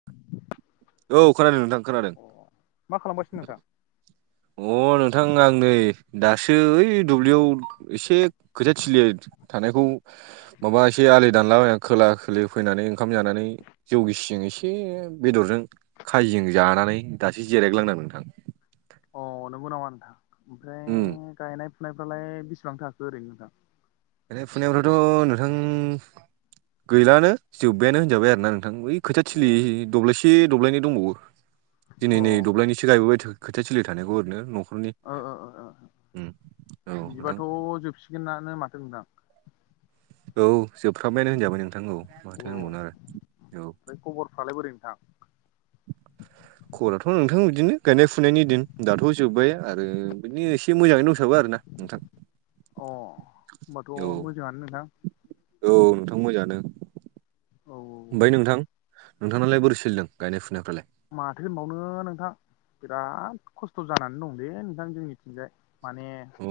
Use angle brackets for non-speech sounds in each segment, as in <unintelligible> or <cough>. <inaudible> औ खोनादों नोंथां खोनादों अ मा खालामगासिनो नोंथां अ नोंथां आं नै दासो ओइ दुब्लिउआव एसे खोथा थिलि थानायखौ माबा एसे आलि दानलाबायना खोला खोलि फैनानै ओंखाम जानानै जौगिसिजों एसे बेदरजों खाजजों जानानै दासो जिरायग्लांदों नोंथां अ नोंगौ नामा नोंथां ओमफ्राय उम गायनाय फुनायफ्रालाय बेसेबां थाखाखो ओरैनो नोंथां फुनायावथ' नोंथां गैलानो जोब्बायानो होनजाबाय आरोना नोंथां बै खोथिया अ थिलि दब्लायसे दब्लायनै दंबावो। ओ दिनै नै दब्लायनैसो गायबोबाय थो खोथिया थिलि थानायखौ ओरैनो न'खरनि ओ <unintelligible> उम औ नोंथां बिदिबाथ' जोबसिगोनानो माथो नोंथां औ जोबफ्रामबायानो होनजाबाय नोंथां औ अ माथो होनबावनो ओमफ्राय आरो औ खबरफ्रालाय बोरै नोंथां? <inaudible> खबराथ' नोंथां बिदिनो गायनाय फुनायनि दिन दाथ' जोब्बाय आरो बिदिनो एसे मोजाङै दंसाबो आरो ना <inaudible> अ होमबाथ' मोजाङानो नोंथां औ नोंथां मोजाङानो औ औ ओमफ्राय औ नोंथां नोंथांनालाय बोरै सोलिदों गायनाय फुनायफ्रालाय? माथो होनबावनो नोंथां! बिराद खस्थ' जानानै दंलै नोंथां जोंनिथिंजाय माने अ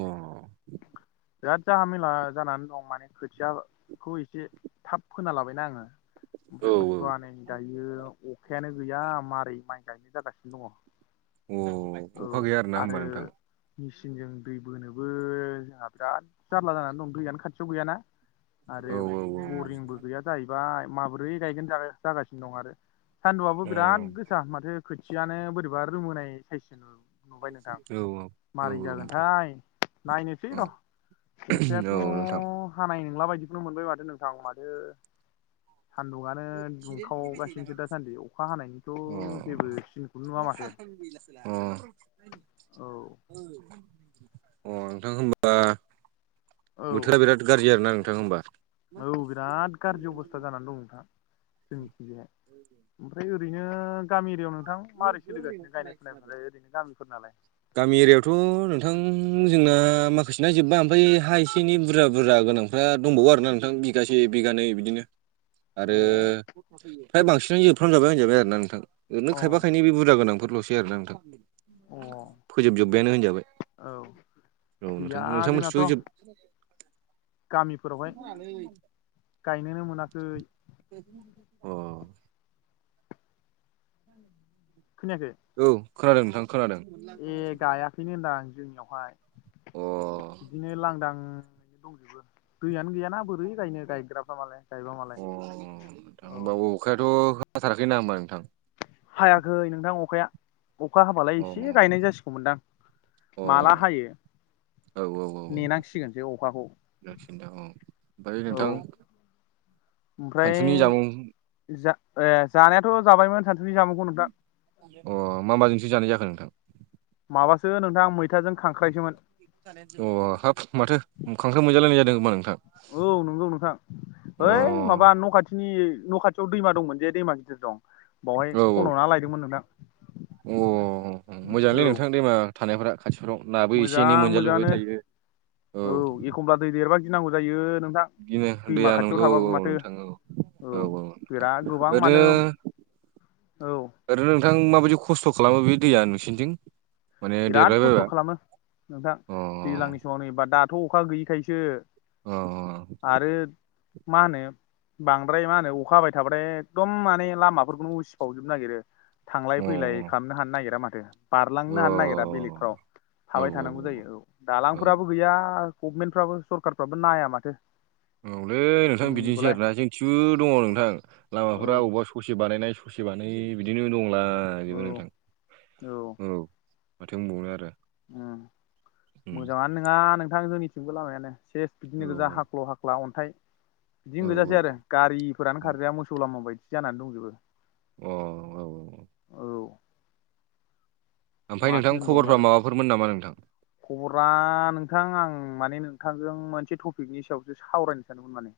बिराद जाहा मेला जानानै दं माने खोथियाखौ एसे थाब फोना लाबायना आङो औ ओमफ्राय बुस्थुआ नै दायो अखायानो गैया मारै माइ गायनाय जागासिनो दङ अ अखा गैया आरोना होमबा नोंथां मेसिनजों दै बोनोबो जोंहा बिराद जारला जानानै दं दैयानो खाथियाव गैयाना औ आरो औ बरिंबो गैया जाहैबाय माबोरै गायगोन जा जागासिनो दं आरो सान्दुआबो बिराद गोसा माथो खोथियानो बोरैबा रोमोनाय साइजस नुबाय नोंथां औ औ मारै नोंथां जागोनथाय नायनोसै औ र' अखायाथ' औ नोंथां हानाय नंला बायदिखौनो मोनबाय माथो नोंथां माथो सान्दुंङनो दुंखावगासिनोसो दासान्दि अखा हानायनिथ' अ अ जेबोसिन <unintelligible> औ अ नोंथां होनबा औ बोथोरा बिराद गाज्रि आरोना नोंथां होनबा औ बिराद गाज्रि अबस्था जानानै दं नोंथां जोंनिथिगाया ओमफ्राय ओरै ओरैनो गामि एरियायाव नोंथां माबोरै सोलिगासिनो गायनाय फुनायफ्रालाय ओरैनो गामिफोर नालाय? गामि एरियायावथ' नोंथां जोंना माखासे ना जोब्बाय ओमफ्राय हा एसे एनै बुरजा बुरजा गोनां फ्रा दंबावो आरोना नोंथां बिगासे बिगानै बिदिनो अ आरो फ्राय बांसिनै जोबफ्रामजोबाय होनजाबाय आरोना नोंथां ओरैनो अ खायफा खायनै बे बुरजा गोनांफोरल'सै आरोना नोंथां। अ फोजोबजोब्बायानो होनजाबाय। औ औ नोंथां गैया नोंथां जोंनाथ' मोनथिथ' जोब <inaudible> गामिफोरावहाय गायनोनो मोनाखै जदि खोनायाखै औ खोनादों नोंथां खोनादों ए गायाखैनो होनदां आं जोंनियावहाय अ बिदिनो लांदां नो दंजोबो दैयानो गैयाना बोरै गायनो गायग्राफ्रा मालाय गायब मालाय अ नोंथां औ होमबा अखायाथ' होथाराखै नङा होनबा नोंथां हायाखै नोंथां अखाया। अखा हाबालाय अ एसे गायनाय जासिगौमोनदां अ औ माला हायो औ औ नेनांसिगोनसो अखाखौ। नोंसिना औ ओमफ्राय औ नोंथां ओमफ्राय सानसुनि जामुं जा ए जानायाथ' जाबायमोन सानसुनि जामुंखौ नोंथां अ मा माजोंसो जानाय जाखो नोंथां माबासो नोंथां मैथाजों खांख्रायसोमोन अ हाब माथो खांख्राय मोनजालायनाय जादों होमा नोंथां औ नंगौ नोंथां अ हैओइ माबा न' खाथिनि न' खाथियाव दैमा दंमोन जे दैमा गिदिर दं बावहाय औ खन'ना लायदोंमोन नोंथां औ अ मोजाङलै औ नोंथां दैे मा आ थानायफोरा खाथिफ्राव नाबो एसे मोजां एनै मोनजालुबाय मोजाङानो थायो औ दै देरबा गिनांगौ जायो नोंथां बिदिनो दैमा दैया खाथियाव नंगौ थाबाबो औ माथो नोंथां औ औ औ बिराद गोबां ओरैनो मानोे औ ओरैनो नोंथां माबायदि खस्थ' खालामो बे दैया नोंसिनिथिं माने बिराद खस्थ' देरबायबायबा खालामो नोंथां अ दैज्लांनि बे नैबा दाथ' अखा गैयिखायसो अ आरो मा होनो बांद्राय मा होनो अखा हाबाय थाब्राय एखदम माने लामाफोरखौनो उसिफावजोबनो नागिरो अ थांलाय फैलाय खालामनो हानो नागिरा माथो औ बारलांनो हानो नागिरा बेलेगफ्राव थाबाय थानांगौ जायो औ औ दालांफोराबो गैया गभमेन्टफ्राबो सरखारारफ्राबो नाया माथो औलै नोंथां बिदिनोसै जोंनिखौलाय आरोना जोंथि दङ नोंथां लामाफोरा औ बबावबा स ससे बानायनाय ससे बानायै बिदिनो दंलाजोबो औ नोंथां औ माथो बुंबावनो आरो उम मोजाङानो नङा नोंथां जोंनिथिंबो लामायानो चस औ बिदिनो गोजा हाख्ल' हाख्ला अन्थाइ औ बिदिनो औ गोजासै आरो गारिफोरानो औ खारजाया मोसौ लामा बायदि जानानै दंजोबो अ औ औ ओमफ्राय नोंथां माथो होनबावनो खबरफ्रा आरो माबाफोरमोन नामा नोंथां खबरा नोंथां आं माने नोंथांजों मोनसे टपिकनि सायावसो सावरायनो सानोदों माने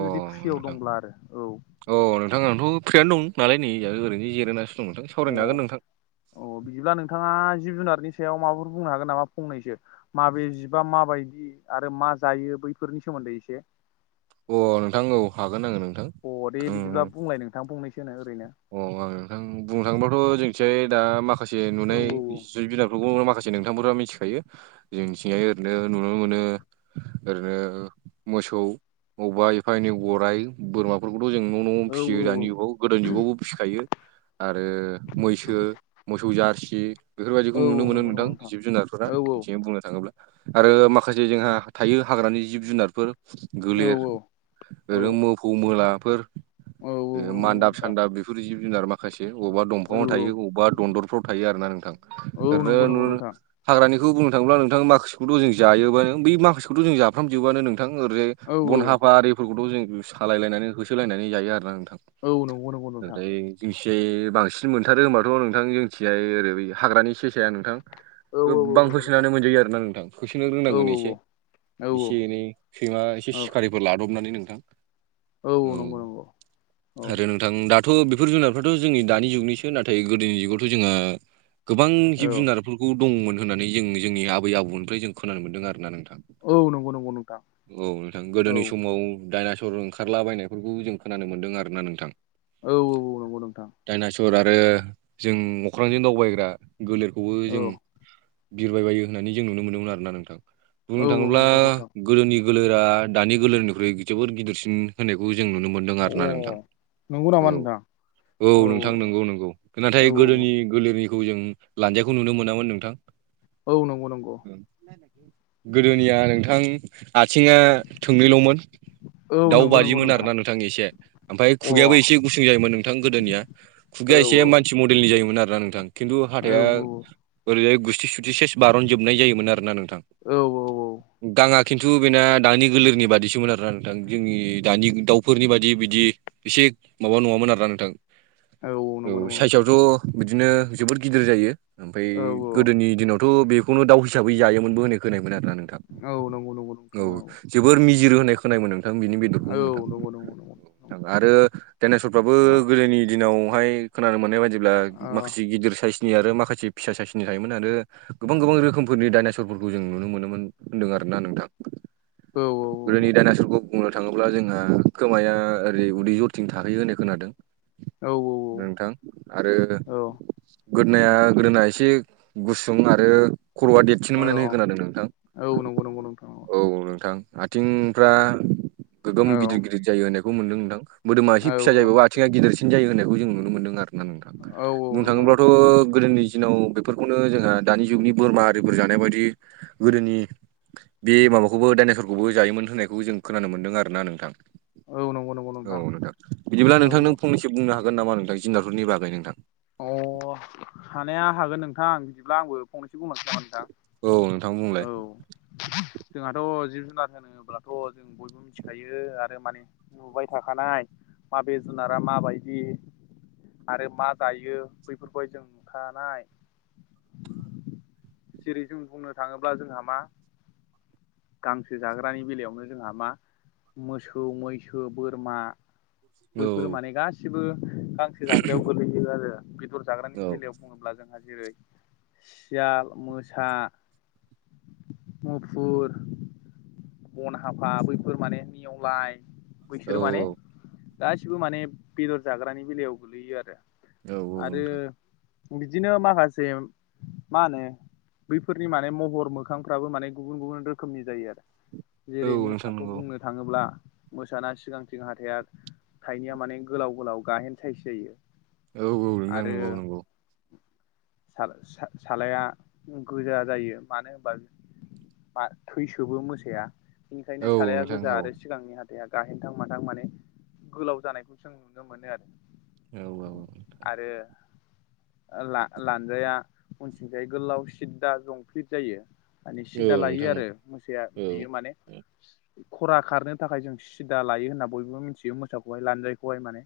अ जुदि फुयाव नोंथां दंब्ला आरो औ अ नोंथांथ' फ्रियानो दं नालाय नै ओरैनो जिरायोनाो दं नोंथां सावरायनो औ हागोन नोंथां अ बिदिब्ला नोंथाङा जिब जुनारनि सायाव माबाफोर बुंनो हागोन नामा फंनैसो माबे जिबा माबायदि आरो मा जायो बैफोरनि सोमोन्दै एसे अ नोंथां औ हागोन आङो नोंथां अ दे बिदिब्ला बुंलाय नोंथां फंनैसो ओरैनो अ आं नोंथां बुंनो थाङोबथ' जोंनिथियाय दा माखासे नुनाय जब बिनारफोरखौ माखासे नोंथांमोन मिथिखायो जोंथिं ओरैनो नुनो मोनो ओरैनो मोसौ अबा एफा एनै गराइ बोरमाफोरखौथ जों न न औ आवनो फिसियो औ दानि जुगाव गोदान जुगावबो फिखायो। आरो मैसो मोसौ जारसि बेफोर बायदिखौ औ नुनो औ मोनो नंगौ नंगौ नोंथां जिब जुनारफोरा औ बिथिं बुंनो थाङोब्ला। आरो माखासे जोंहा थायो हाग्रानि जिब जुनारफोर। औ गोलेर औ औ ओरै मोफौ मोलाफोर औ औ नंगौ नंगौ मान्दाब नोंथां सानदाब बेफोर जिब जुनार मा खायसे अबावबा औ दंफाङाव थायो अबावबा दनदरफ्राव थायो आरोना नोंथां औ नंगौ ओरैनो नंगौ नु नोंथां हाग्रानिखौ बुंनो थाङोब्ला नोंथां माखासेखौथ जों जायोबो बै माखासेखौथ जों जाफ्राम जोबोआनो नोंथां ओरै। औ बन हाफा आरिफोरखौथ जों सालाय लायनानै होसोलायनानै जायो आरोना नोंथां। औ नंगौ नंगौ नोंथां। जेसे बांसिन मोनथारो होनोमबाथ नोंथां जोंनिथिंजाय ओरै बै हाग्रानि सेसाया नोंथां। औ औ औ गोबां नंगौ नोंथां होसोनानै मोनजायो आरोना नोंथां होसोनो औ रोंनांगोन एसे। औ एसे एनै सैमा एसे औ सि <unintelligible> लादबनानै नोंथां औ नंगौ नंगौ औ औ आरो थां दाथ बेफोर जुनारफ्राथ जोंनि दानि जुगनिसो नाथाय गोदोनि जुगावथ जोंहा गोबां औ जिब जुनारफोरखौ दंमोन होननानै जों जोंनि आबै आबौनिफ्राय जों खोनानो मोनदों आरोना नोंथां। औ नंगौ नंगौ नोंथां। औ नोंथां औ गोदोनि समाव डाइनासर ओंखारला बायनायफोरखौ जों खोनानो मोनदों आरोना नोंथां। औ औ औ नंगौ नोंथां। डाइनासर आरो जों अख्रांजों दावबायग्रा गोलेरखौबो औ जों बिरबाय बायो होननानै जों नुनो मोनदोंमोन आरोना नोंथां बुंनो औ नंगौ थाङोब्ला नंगौ नोंथां गोदोनि गोलेरा दानि गोलेरनिख्रुइ जोबोर गिदिरसिन होनायखौ जों नुनो मोन दों अ आरोना नोंथां नंगौ नामा औ। नोंथां औ नोंथां नंगौ नंगौ औ नाथाय गोदोनि गोलेरि खौ जों लानजायखौ नुनो मोनामोन नोंथां। औ नंगौ नंगौ। गोदोनिया नोंथां आथिंया थोंनैलमोन। औ दाउ नंगौ नंगौ बादिमोन आरोना नोंथां एसे ओमफाय अ औ खुगायाबो एसे गुसुं जायोमोन नोंथां गोदोनिया। औ खुगाया एसे मानसि मडेलनि जायोमोन आरोना नोंथां खिनथु औ हाथाया ओरैजाय गुस्थि सुस्थि सेस बारन जोबनाय जायोमोन आरोना नोंथां। औ औ औ। गाङा खिनथु बेना दानि गोलोरनि बादिसोमोन आरोना नोंथां जोंनि दानि दाउफोरनि बादि बिदि एसे माबा नङामोन आरोना नोंथां। औ औ नंगौ नंगौ नोंथां साइसयावथ बिदिनो जोबोद गिदिर जायो ओमफाय औ गोदोनि दिनावथ बे खुनु दा फिसाबो जायोमोनबो होननाय खोनायोमोन आरोना नों औ नंगौ नंगौ नोंथां औ। जोबोर मिजिरो होननाय खोनायोमोन नोंथां बिनि बेदरखौ औ औ नोंथां नंगौ नंगौ नंगौ औ। आरो डाइनासरफ्राबो नंगौ गोदोनि दिनावहाय खोनानो मोननाय बायदि ब्ला औ माखासे गिदिर साइसनि आरो माखासे फिसा साइसनि थायोमोन आरो गोबां गोबां रोखोमफोरनि डाइनासरफोरखौ जों नुनो मोनोमोन होन्दों आरो ना नोंथां। औ गोदोनि डाइनासरखौ बुंनो थाङोब्ला जोंहा खोमाया ओरै उदै जरथिं थाहैयो होननाय खोनादों। नोंथां आरो गोदोनाया गोदोना एसे गुसुं आरो खरआ औ देदसिनमोन होनना औ खोनादों नोंथां। औ नंगौ नंगौ नंगौ नोंथां औ गां आथिंफ्रा गोगोम औ गिदिर गिदिर जायो होननायखौ मोन्दों नोंथां। मोदोमा एसे औ फिसा जायोबाबो आथिङा गिदिरसिन जायो होननायखौ जों नुनो मोनदों आरो नोंथां औ बुंनो नंगौ नोंथां थाङोब्लाथ' गोदोनि दिनाव बे बेफोरखौनो जोंहा दानि जुगनि बोरमा आरिफोर जानाय बायदि गोदोनि बे माबाखौबो दडाइनेसरखौबो जायोमोन होननायखौ जों खोनानो मोन्दों आरोना नोंथां औ नंगौ नंगौ औ नोंथां बिदिब्ला औ नोंथां औ नों फंनैसो बुंनो हागोन नामा नोंथां जुनारफोरनि बागै नोंथां अ हानाया हागोन नोंथां बिदिब्ला आंबो फंनैसो बुंनो थां औ नोंथां बुंलाय औ जोंहाथ' जिब जुनार होनोब्लाथ' जों बय बे मिथिखायो आरो माने नुबाय थाखानाय माबे जुनारा माबायदि आरो मा जायो बैफोरखौहाय जों नुखानाय जेरै जों बुंनो थाङोब्ला जोंहा मा गांसो जाग्रानि बेलायावनो जोंहा मा मोसौ मैसो बोरमा औ बैफोरो माने गासिबो गांसो जाग्रायाव गोलैयो आरो बेदर जाग्रानि औ बेलायाव बुङोब्ला जोंहा जेरै सियाल मोसा मुफुर बन हाफा बैफोर माने नेवलाय औ बैसोरो माने गासिबो माने बेदर जाग्रानि बेलायाव गोलैयो आरो औ औ आरो नोंथां बिदिनो माखासे मा होनो बैफोरनि माने महर मोखांफ्राबो माने गुबुन गुबुन रोखोमनि जायो आरो औ जेरै नोंथां मोसाखौ नंगौ बुंनो थाङोब्ला मोसाना सिगांथिं हाथाइया थाइनैया माने गोलाव गोलाव गाहेन साइस जायो औ औ नोंथां आरो नंगौ नंगौ सालाया गोजा जायो मानो होनबा मा थैसोबो मोसाया बेनिखायनो औ साराया नोंथां गोजा औ आरो सिगांनि हाथाइा गाहेनथां माथां माने गोलाव जानायखौ जों नुनो मोनो औ आरो आरो लानजाया उनथिंथायाइ गोलाव सिददा जंफलिट जाय माने औ सिद्दा लायो नोंथां औ आरो मोसाया औ बियो माने खरा खारनो थाखाय जों सिदा लायो होनना बयबो मिथियो मोसाखौहाय लानजायखौहाय माने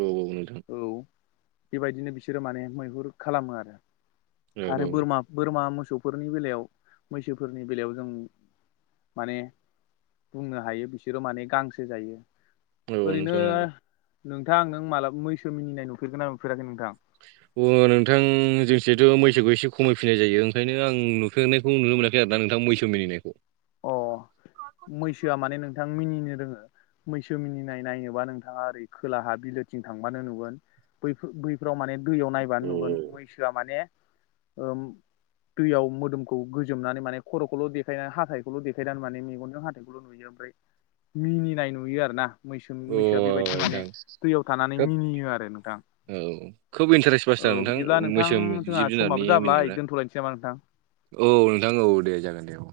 औ गाव नोंथां औ बेबायदिनो बिसोरो माने मैहुर खालामो आरो औ आरो बोरमा बोरमा मोसौफोरनि बेलायाव मैसोफोरनि बेलायाव जों माने बुंनो हायो बिसोरो माने गांसो जायो औ ओरैनो नोंथां नंगौ नोंथां नों मालाबा मैसो मिनिनाय नुफेरगोन ना नुफेराखै नोंथां अ नोंथां जोंसेथ' मैसोखौ एसे खमायफिननाय जायो ओंखायनो आं नु सोनायखौ नुनो मोनाखै आरो दा नोंथां मैसो मिनिनायखौ अ मैसोआ माने नोंथां मिनिनो रोङो मैसो मिनिनाय नायनोबा नोंथाङा ओरै खोलाहा बिलोथिं थांबानो नुगोन बैफोर बैफोराव माने दैयाव नायबानो औ नुगोन मैसोआ माने दैयाव मोदोमखौ गोजोमनानै माने खर' खल' देखायनानै हाथाय खौल' देखायनानै माने मेगनजों हाथायखौल' नुयो ओमफ्राय मिनिनाय नुयो आरो ना मैसोनि औ मैसोआ बेबायदि अ माने नोंथां दैयाव थानानै खोब मिनियो आरो नोंथां औ खोब इन्टारेस्ट औ बसिथार नोंथां बिदिब्ला मैसोम जोंहा जिब जुनारनि समाबो जाब्लाय मिनिनायफ्रा दोनथ'लायनोसै नामा नोंथां? औ नोंथां औ दे जागोन दे औ